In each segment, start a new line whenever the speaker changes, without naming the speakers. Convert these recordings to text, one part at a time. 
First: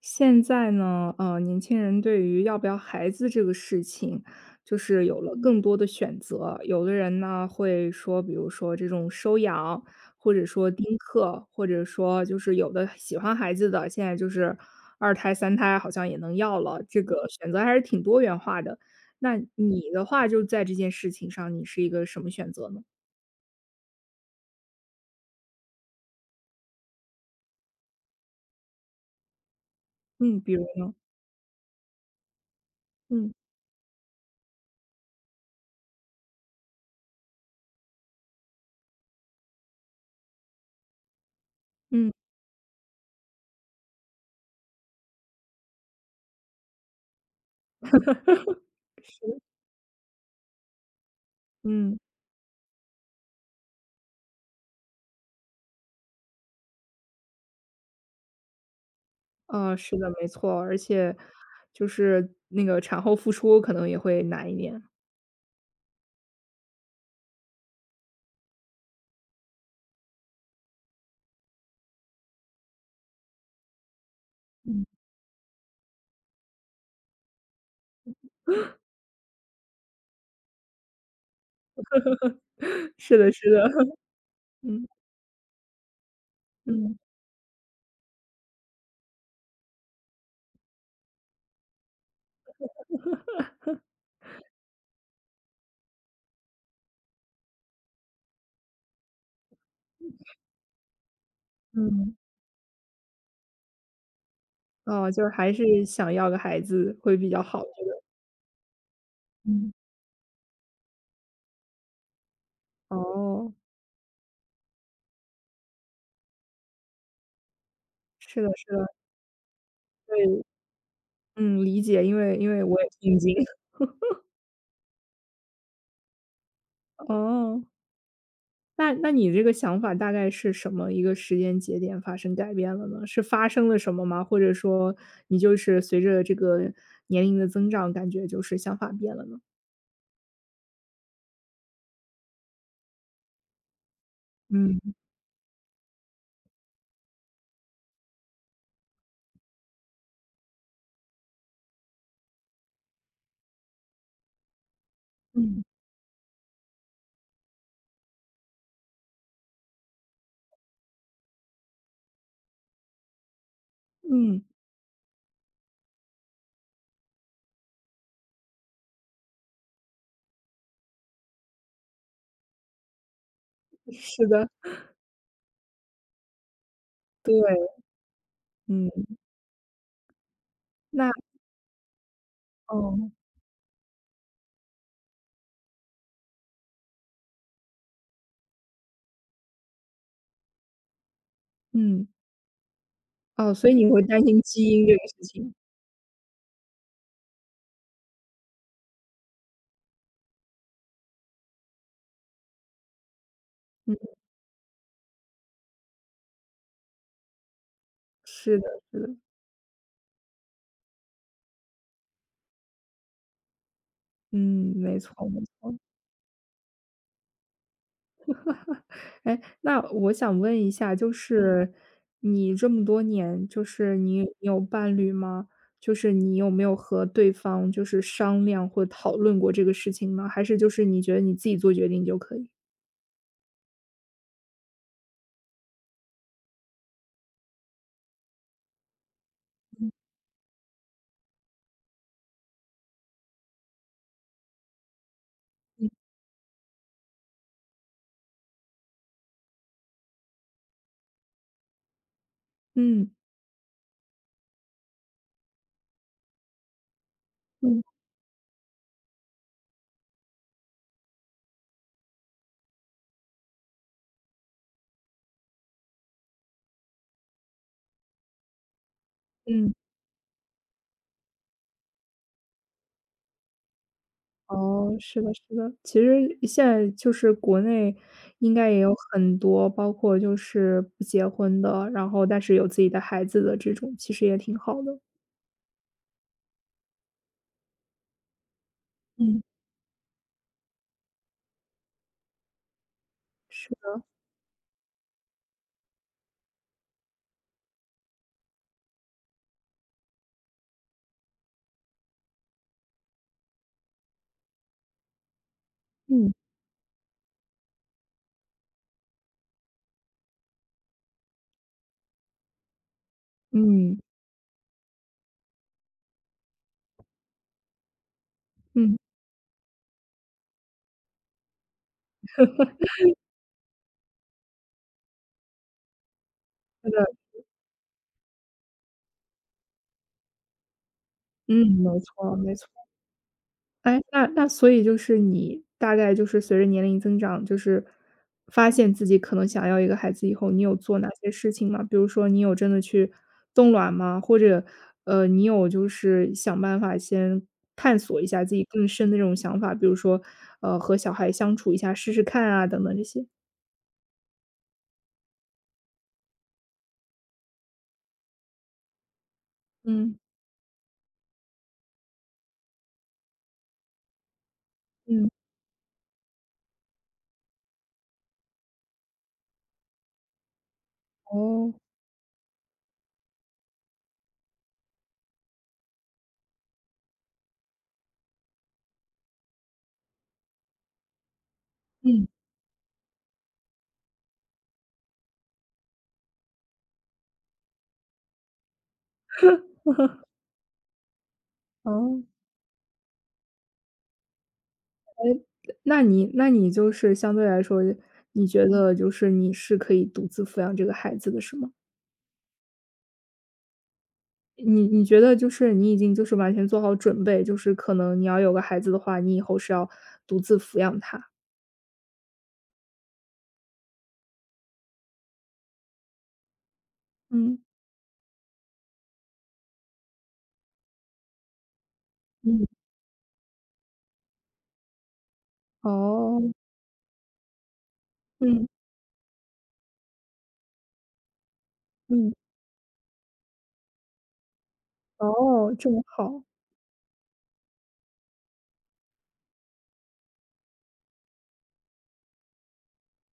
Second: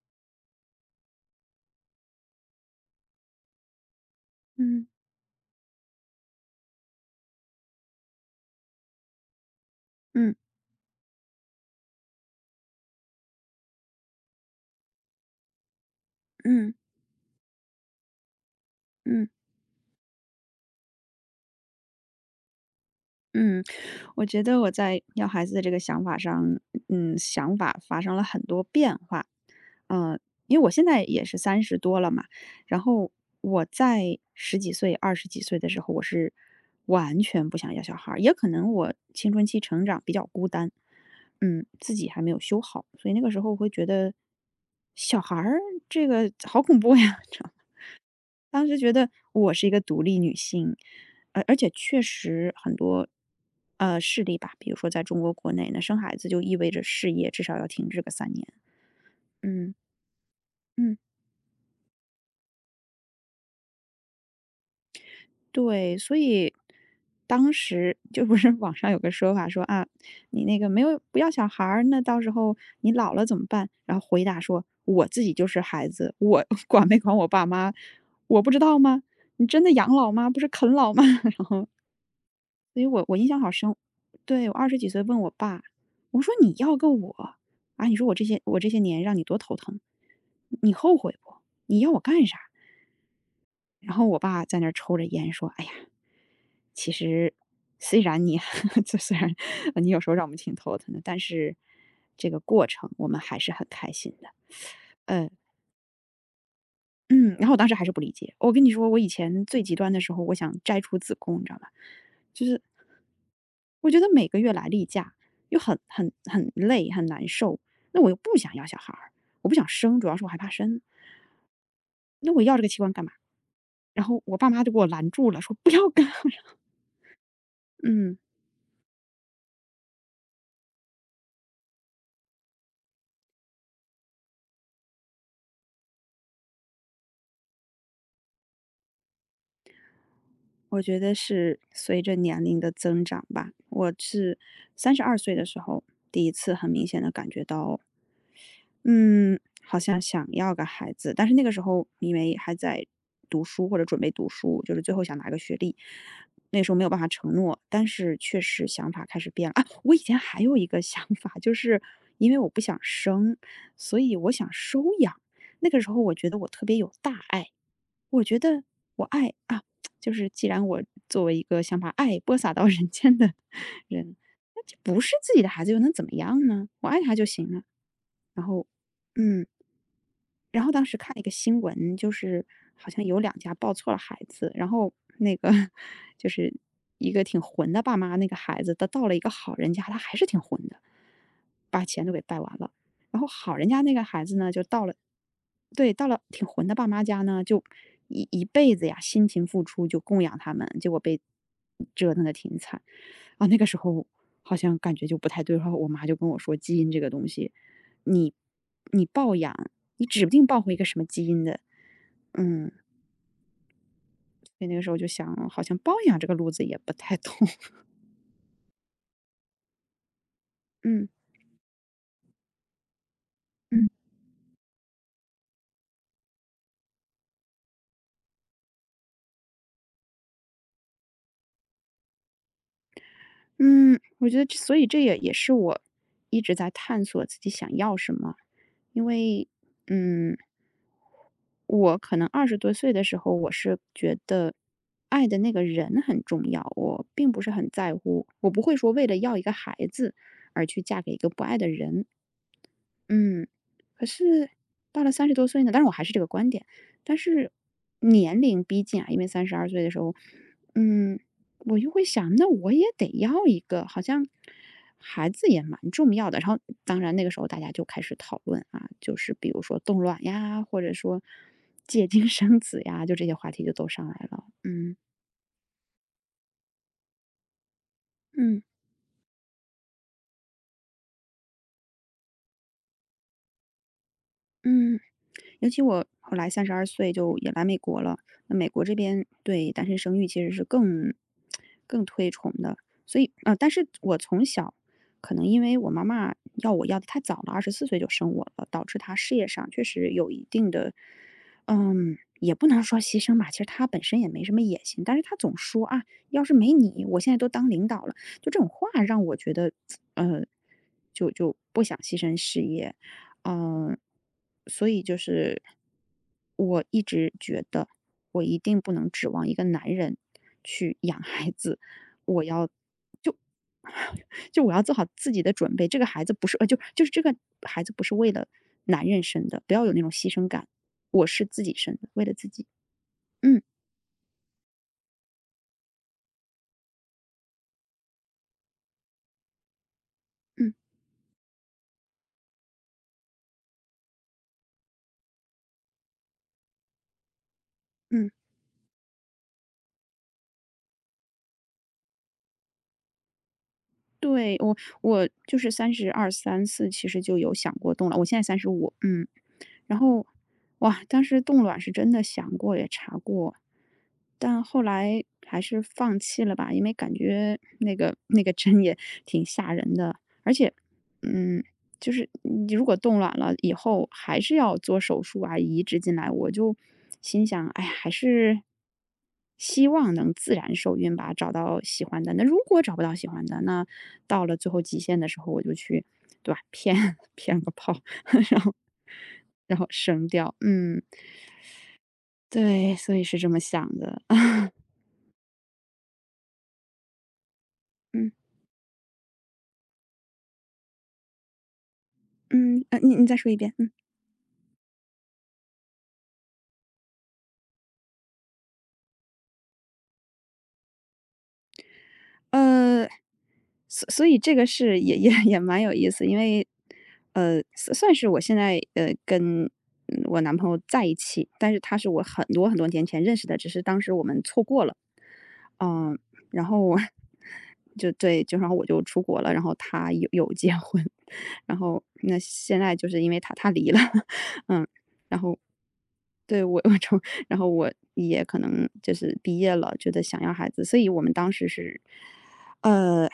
现在呢，年轻人对于要不要孩子这个事情，就
嗯
是有了更多的选择。有的人呢，会说，比如说这种收养，或
嗯
者说丁克，或者说就是有的喜欢孩子的，现在就是二胎、三胎好像也能要
嗯
了，这个选择还是挺多元化的。
嗯
那你的话就在这件事情上，你是一个什么选择呢？
嗯，我觉得我在要孩子的这个想法上，想法发生了很多变化。嗯、
嗯，比
因
如
为我现
呢？
在也是三十多了嘛，然后
嗯，
我在十几岁、二十几岁的时候，我是完全不想要小孩儿，也可能我青春期成长比较孤单，自己
嗯
还没有修好，所以那个时候我会觉得小孩儿这个好恐怖呀，当 时觉得我是一个独立女性，而且
嗯。
确实很多，事例吧，比如说在中国国内呢，生孩子就意味着事业至少要停滞个3年。嗯，
嗯，是的，没错，而
嗯。
且就是那个产后复出可能也会难一点。
对，所以当时就不是网上有个说法说，啊，你那个没有不要小孩儿，那到时候你老了怎么办？然后回答说：
嗯。
“我自己就是孩子，我 管没管我爸妈，我不知道吗？你真的养老吗？不是啃老吗？" 然后所以 我
是
印
的，
象
是
好
的，
深，对，我二十
嗯，
几岁问我爸，我说："你要个
嗯，
我，啊，你说我这些年让你多头疼，你后悔不？你要我干啥？"然后我爸在那儿抽着烟说："哎呀，其实虽然你 这虽然呃你有时候让我们挺头疼的，但是
嗯。
这个过程我们还是很开心的。"
哦，就是
嗯。
还是想要个孩子会比
嗯，
较
然后我
好，
当时
觉
还是
得
不理解。我跟你说，我以前最
嗯。
极端的时候，我想摘除子宫，你知道吧？就是
哦，
我觉得每个月来例假又很很很累，很难受。那我又不
是的，
想要
是
小
的，
孩儿，我不想生，主要是我害
对，
怕生。
嗯，理解，因
那
为
我要这个器
我也
官干嘛？
挺经
然后我爸妈就给我拦住了，说不要干。
哦，
嗯，
那你这个想法大概是什么一个时间节点发生改变了呢？是发生了什么吗？或者说你就是随着这个年龄的增长，感觉就是想法变了呢？
我觉得是随着年龄的增长吧。我是
嗯。
三十二岁的时候，第一次很明显的感觉到嗯，好像想要个孩子，但是那个时候因为还在读书或者准备读书，就是最后想拿个学
嗯。
历，那时候没有办法承诺，但是确实想法开始变了啊。我以前还有一个想法，就是因为我不想生，所以我
嗯，
想收养。那个时候我觉得我特别有大爱，我觉得我爱啊，就是既然我作为一个想把爱播撒到人间的人，
是的，
那这不是自己的孩子又能怎么样呢？我爱他就行了。
对，
然后，
嗯，
嗯。然后当时
那
看了一个新闻，就是好像
哦，
有2家抱错了孩子，然后那个 就是一个挺混的爸妈，那个孩子他到了一个好人家，他还是挺混的，把钱
嗯，
都给败完了。然后
哦，
好
所
人
以
家
你
那
会
个
担
孩子
心
呢，就
基
到
因这
了，
个事情，
对，到了挺混的爸妈家呢，就一辈子呀辛勤付出，就供养他们，结果被折腾的挺惨啊。那个时
嗯，
候好像感觉就不太对，然后我妈就跟我说，基因这个东西，你
是的，是
你
的，
抱养。你指不定抱回一个什么基因的。嗯，所以
嗯，
那个时候
没
就
错，
想，
没
好
错。
像包养这个路子也不太通。
哎，那我想问一下，
嗯
就是你这么多年，就
嗯
是你有伴侣吗？就是你有没有和对方就是商量或讨论过这个事情呢？还是就是你觉得你自己做决定就可以？
嗯，我觉得所以这也是我一直在探索自己想要什么，因为嗯，我可能20多岁的时候，我是觉得爱的那个
嗯
人很重要，我并不是很在乎，我不会说为了要一个孩子而去嫁给一个不爱的人。
嗯
嗯，可是到了30多岁呢，但是我还是这个观点，但是
嗯
年龄逼近啊，因为三十二岁的时候，嗯，我又会想，那我也得要一个，好像孩子也蛮重要的。然后当然那个时候大家就开始讨论啊，就是比如
嗯。
说冻卵呀，或者说借精生子呀，就这些话题就都上来了。
哦，
嗯。
是的，是的。其实现在就是国内应
嗯
该也有很多，包括就是不结婚的，然后但是有自己的孩子的这种，其实也挺好的。
嗯。尤其我后来三十二岁就也来美国了，那美国这边
嗯，
对单身生育其实是更推崇的。所以
是
但是
的，
我从小可能因为我妈妈要我要的太早了24岁就生我了，导致她事业上确实有一定的也不能说牺牲吧，其实她本身也没什么野心，但是她总说："啊，
嗯。
要是没你，我现在都当领导了。"就这种话让我觉得，呃，就不想牺牲事业，嗯，
嗯，
所以就是我一直觉得，我一定不
嗯，
能指望一个男人去养孩子，我要就我要做好自己的准备。这个孩子不是就
是的，
就是这个孩子不是为了男人生的，不要有那种牺牲感。我是自己
嗯，
生
没
的，为了
错，
自
没错。
己。嗯
哎，那所以就是你大概就是随着年龄增长，就是发现自己可能想要一个孩子以后，你
嗯
有做哪些事情吗？比如说你有真的去冻卵吗？或者，你有就是想办法先探索一
嗯，
下自己更深的这种想法，比如说，和小孩相处一下试试看啊，等等这些。
对，我就是三十二三四，34其实就有想过动了。我现在35，然
嗯
后，哇，当时冻卵是真的想过也查过，但后来
嗯，
还是放弃了吧，因为感觉那个针也挺吓人的，而且，嗯，
哦
就是你如果冻卵了以后还是要做手术啊，移植进来，我就心想，哎呀，还是希望能自然受孕吧，找到喜欢
嗯。
的。那如果找不到喜欢的，那到了最后极限的时候，我就去，对吧？骗 骗个炮，然后声调，
哦，
对，所以是这么想的。
那你就是相对来说，
嗯，
你觉得就是你是可以独自抚养这个孩子的，是吗？
你再说一遍。
你觉得就是你已经就是完全做好准备，就是可能你要有个孩子的话，你以后是要独自抚养他。
呃，所以这个是也蛮有意思，因为，
嗯，
算是我现在跟我男朋友在一起，但是他是我很
嗯。
多很多年前认识的，只是当时我们错过了，嗯、
哦，
然后我 就对，就
嗯，
然后我就出国了，然后他有结婚，然后
嗯，
那现在就是因为他离了，嗯，然后
哦，这么好。
对，我就然后我也可能就是毕业了，觉得想要孩子，所以我们当时是。呃，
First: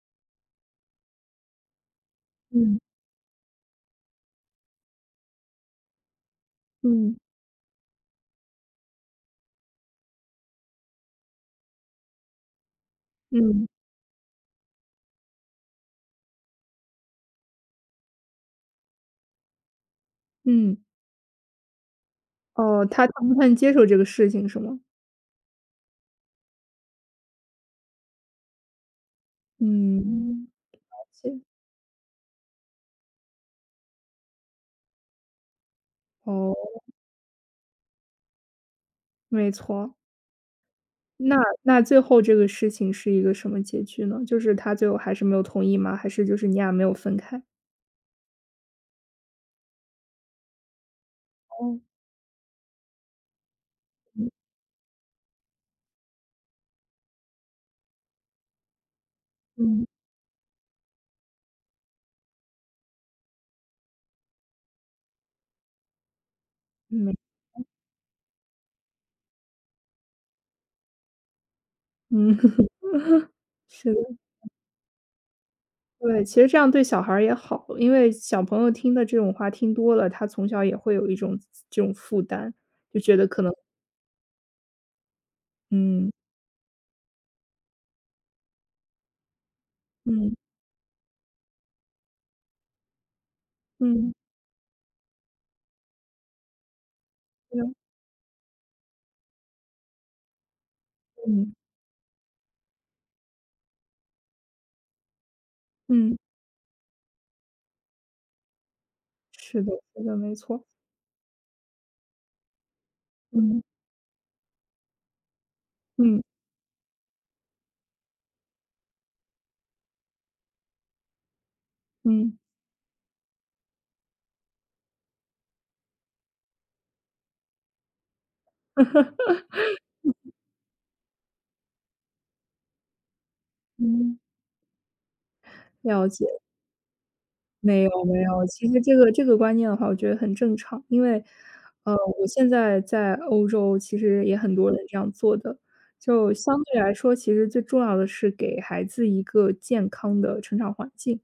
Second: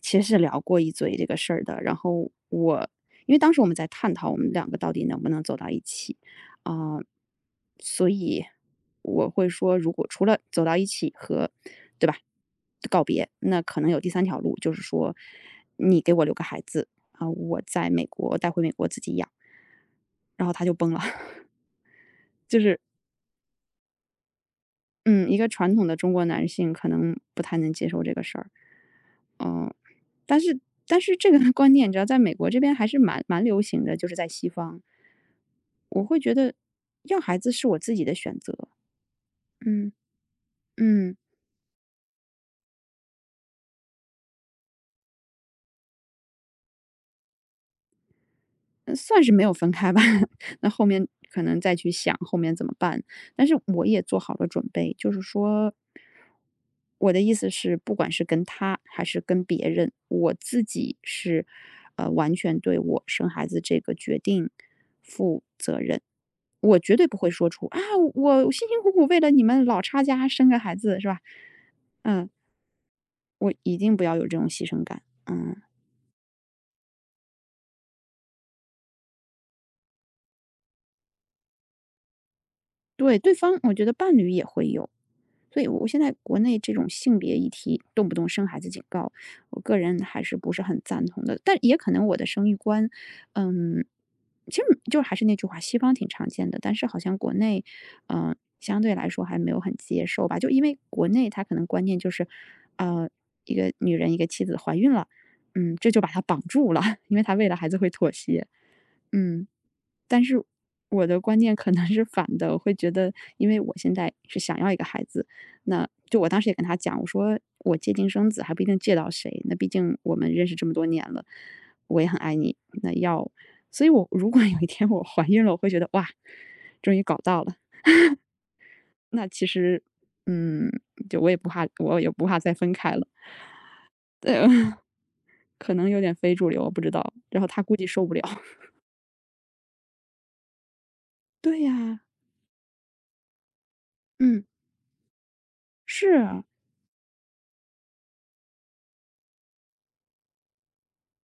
其实是聊过一嘴这个事儿的。然后
嗯，
我因为当时我们在探讨我们2个到底能不能走到一起，啊、
嗯，
所以我会说，如果除了走到一起和对吧告别，那
嗯，
可能有第三条路，就是说你给我留个孩子我在美国带回美国自己养。然后他就
嗯，
崩了，就是
哦，他不太接受这个事情是吗？
嗯，一个传统的中国男性可能不太能接受这个事儿。嗯，但
嗯，
是
了
这个
解
观念，你知道在美国这边还是蛮流行的，就是在西方。我会觉得
哦，
要孩子是我自己的选择，
没
嗯，
错。
嗯。
那那最后这个事情是一个什么结局呢？就是他最后还是没有同意吗？还是就是你俩没有分开？
嗯，算是没有分开吧，那后面可能再
哦，
去想后面怎么办，但是我也做
嗯，
好了准备，就是说我的意思是，不管是跟他还是跟别
嗯，
人，我自己是，完全对我生孩子这个决定负责任。我绝对
没
不会说出啊，我辛辛苦苦为了你们老差家生个孩子是吧？嗯，
嗯，
我一
是
定不
的。
要有这种牺牲感。嗯。
对，其实这样对小孩儿也好，因为小朋友听的这种话听多了，他从小也会有一种这种负担，就觉
对，
得
对
可能
方我觉得伴侣也会有。所以我现
嗯，
在国内这种性别议题，动不动生孩子警告，我个人还
嗯，
是不是很赞同的。但也可能我的生育观，嗯，
嗯，
其实就还是那句话，西方挺常见的，但是好像国内，
是
嗯、相对来说还没有很接受吧。就因为国
的
内他
嗯，
可能观念就是，呃，一个女人一个妻子怀孕了，这就把
嗯，
她绑住了，因为她为了孩子会妥协，嗯。
是的，是的，
但
没
是
错，
我的观念可能是反的，我会觉得，因为
嗯，
我现在是想要一个孩子，那就
嗯，
我当时也跟他讲，我说我借精生子还不一定借到谁，那毕竟我们认识这么多年了，我也很爱
嗯，
你，那要，所以我如果有一天我怀孕了，我会觉得哇，终于搞到了，那其实，嗯，就我也不怕，我也不怕再分开了，
嗯，
对，可能有
了
点
解。
非主流，我不知道，然后他估
没
计
有
受不
没
了，
有，其 实这个观念的话，我觉得很正常。因为，
对
呃，
呀，
我现在在欧洲，其实也
嗯，
很多人这样做的。
是
就
啊，
相对来说，其实最重要的是给孩子一个健康的成长环境。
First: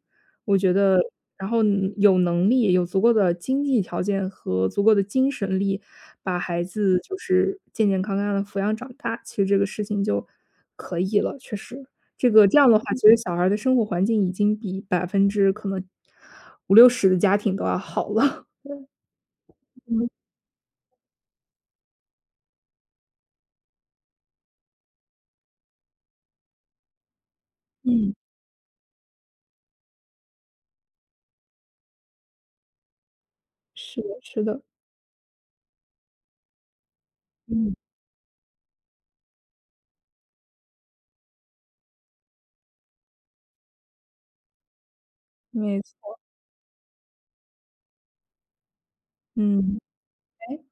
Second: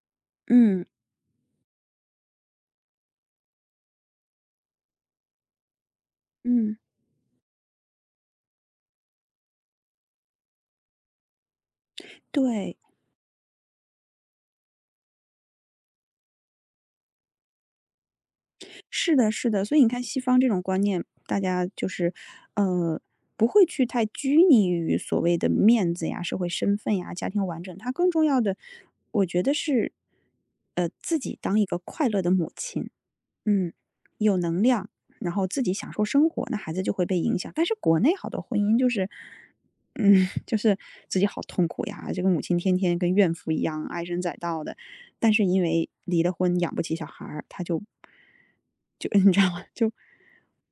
我觉
嗯
得，然后你有能力、有足够的经济条件和足够的精神力，把孩
嗯，
子就是健健康康的抚养长大，其实这个事情就可以了，确实。这样
对。
的话，其实小孩儿的生活环境已经比百分之可能五六十的家庭都要好了。
是的，是的，所以你看西方这种观念，大家就是，呃，不会去太拘泥于所谓的面子呀、社会身份呀、家庭完整，它更
嗯，
重要的，我觉得是，自己当一个快乐的母亲，嗯，
是的
有
是
能
的，
量，然后自己享受生活，那孩子就会被影响。但是
嗯。
国内好多婚姻就是，就是自己好痛苦呀，这个母亲天天跟怨妇一样唉声载道的，但是因
没
为
错，
离了婚养不起小孩儿，她就 你知道吗？
嗯，诶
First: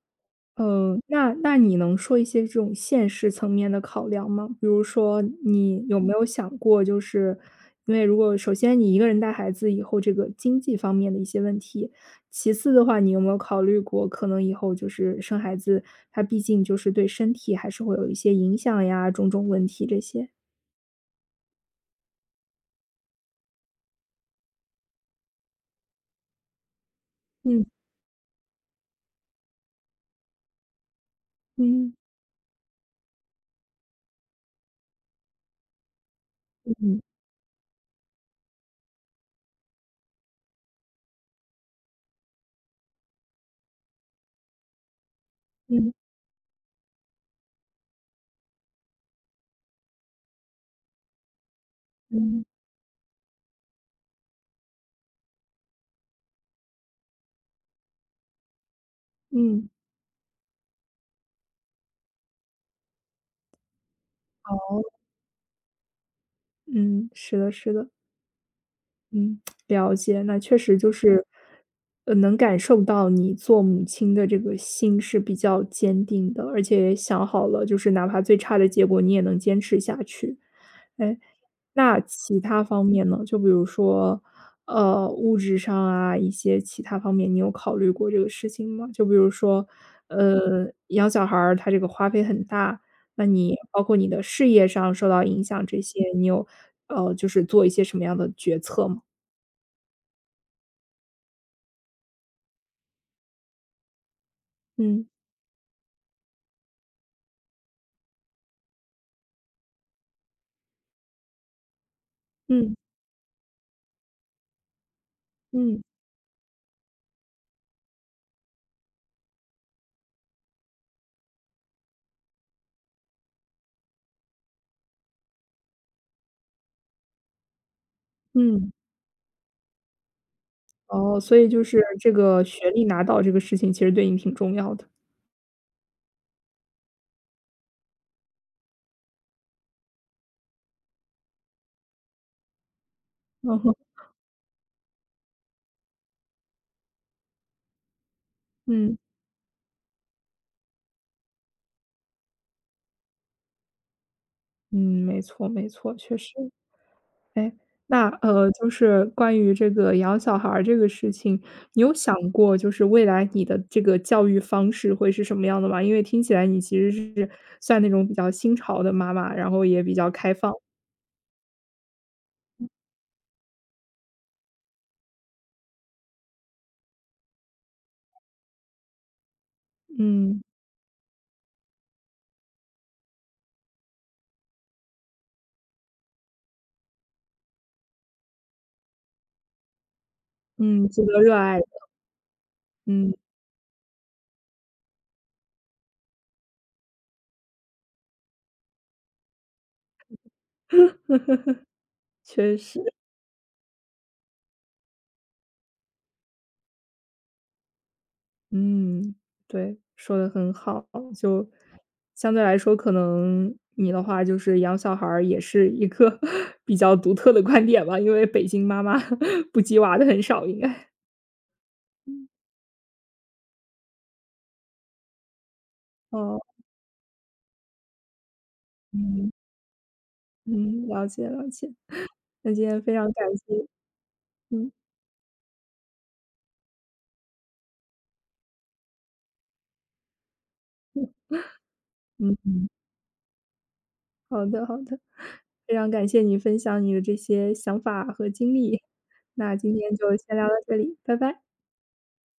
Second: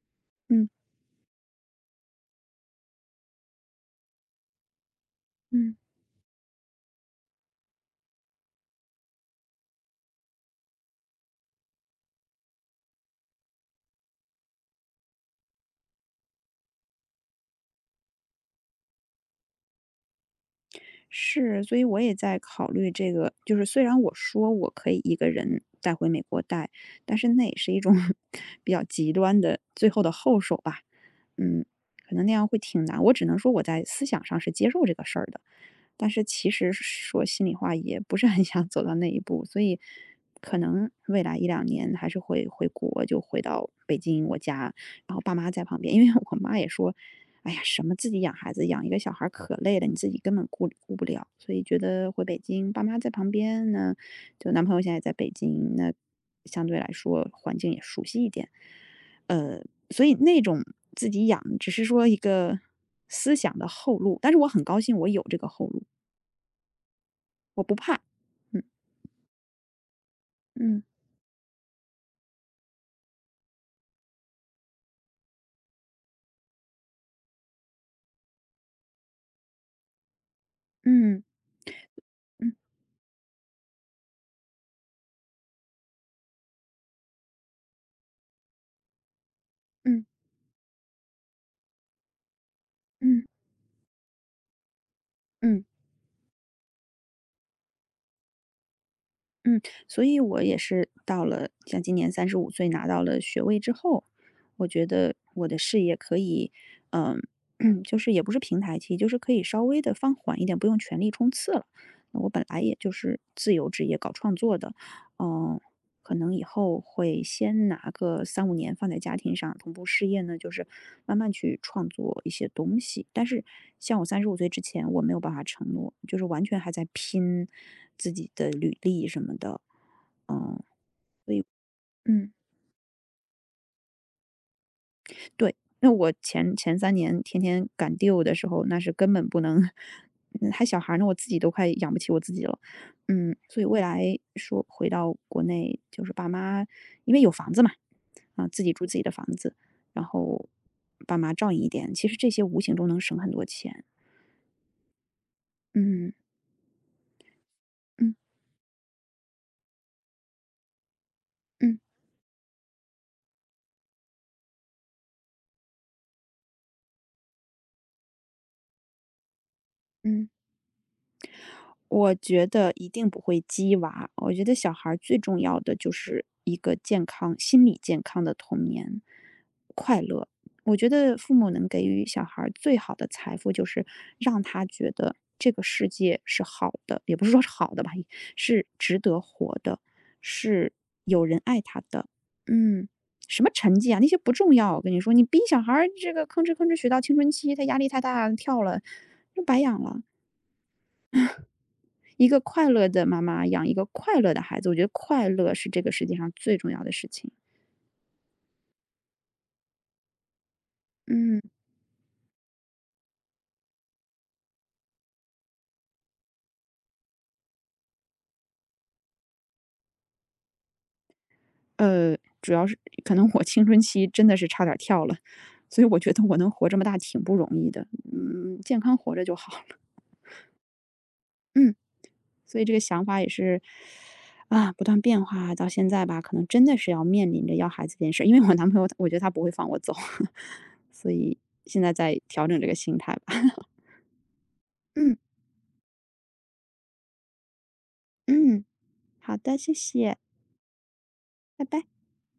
嗯
嗯，那你能说一些这种现实层面的考量吗？比如说，
嗯。
你有没有想过，就是因为如果首先你一个人带孩子以后，这个经济方面的一些问题；其次的话，你有没有考虑过，可能以后就是生孩子，他毕竟就是对身体还是会有一些影响呀，种种问题这些。
是，所以我也在考虑这个，就是虽然我说我可以一个人带回美国带，但是那也
嗯
是一种 比较极端的最后的后手吧。嗯，
嗯
可能那样会挺难。我只能说我在思想上是接受这个事儿的，但是其实
嗯
说心里话也不是很 想走到那一步，所以可能未来一两年还是会回国，就回到北京我家，然后爸妈在旁
嗯
边，因为我妈也说。哎呀，什么自己养孩子，养一个小孩儿可累了，你自己根本顾不了，所以觉得回北
嗯
京，爸妈在旁边呢，就男朋友现在在北京，那相对来说环境也熟悉一点，呃，
嗯，
所以那种自己养，只是说一个思想的后路，但是我很高
好，
兴我有这个后路，
嗯，是的，
我
是
不
的。
怕，嗯
嗯，了解，那确实
嗯
就是，能感受到你做母亲的这个心是比较坚定的，而且也想好了，就是哪怕最差的结果你也能坚持下去。哎，
嗯
那其
嗯
他方面呢？就比如说，物质上啊，一些其他方面，你有考虑过这个事情吗？就比如说，
嗯
养小孩儿他这个花费很大，
嗯
那
嗯
你包括你的事业上受到影响
嗯。
这些，你有，就是做一些什么样的决策吗？
嗯，所以我也是到了像今年三十五岁拿到了学位之后，我觉
嗯。
得我的事业可以，嗯，就是也不是平台期，就是可以稍微的放缓一点，不用全力冲刺了。那我本来
嗯，
也就是自由职业搞创作的，嗯，
嗯，
可能以后会先拿个三五年放在家庭上，同步事业呢，就是慢慢去创作一些东西。但是像我三十五岁之前，我没有办法承诺，就是完全还在拼自己的
嗯，
履历什么的。嗯，
哦，所以就是这
嗯。
个学历拿到这个事情其实对你挺重要的。
对，那我前3年天天赶 d e 的时候，那是根本不能还小孩呢，我自己都快养不起我自己了。
嗯
所以
哼，
未来说回到国内，就是爸妈因为有房子嘛，啊，自己住自
嗯，
己的房子，然后爸妈照应一点，其实这些无形中能省很多钱。
嗯，没错没错，
嗯，
确实。哎，那，
嗯，
就是关于这个养小孩儿这个事情，
嗯，
你有想过就是未来你的这个教育方式会是什么样的吗？因为听起来你其实是算那种比较新潮的妈妈，然后也比较
嗯。
开放。
我觉得一定不会激娃，我觉得小孩儿最重要的就是一个健康心理健康的童年，快乐。
嗯，
我觉得父母能给予小孩儿最好的财富，就是让他觉得这个世界是好的，也不是说是好的吧，是值得活的，是
嗯，值得
有
热
人
爱
爱
的
他的。嗯，
嗯，
什么成绩啊，那些不重要。我跟你说，你逼小孩儿这个吭哧吭哧学到青春期，他压力太大，跳了，就白养了。一个
确
快乐
实。
的妈妈养一个快乐的孩子，我觉得快乐是这个世界上最重要的事情。
嗯，对，说的很好。
嗯。
就相对来说，可能你的话就是养小孩儿也是一个 比较独特的观点吧，因为北京妈妈 不鸡娃的很少，应该。
呃，主要是可能我青春期真的是差点跳了，所以我觉得我
哦，
能活这么大挺不容易的，健康活着
嗯
就好了。
嗯，了解了解。
嗯。
那
所
今
以这个
天非
想
常
法
感
也是，
谢，嗯
啊，不断变化到现在吧，可能真的是要面临着要孩子这件事，因为我男朋友我觉得他不会放我走，所 以现在在
嗯，
调整这个心态吧。
好的好 的，
嗯
非常感谢你分享你的这些想法和经
嗯。
历。
好
那
的，谢
今天就
谢，
先聊到这里，拜拜。
拜拜。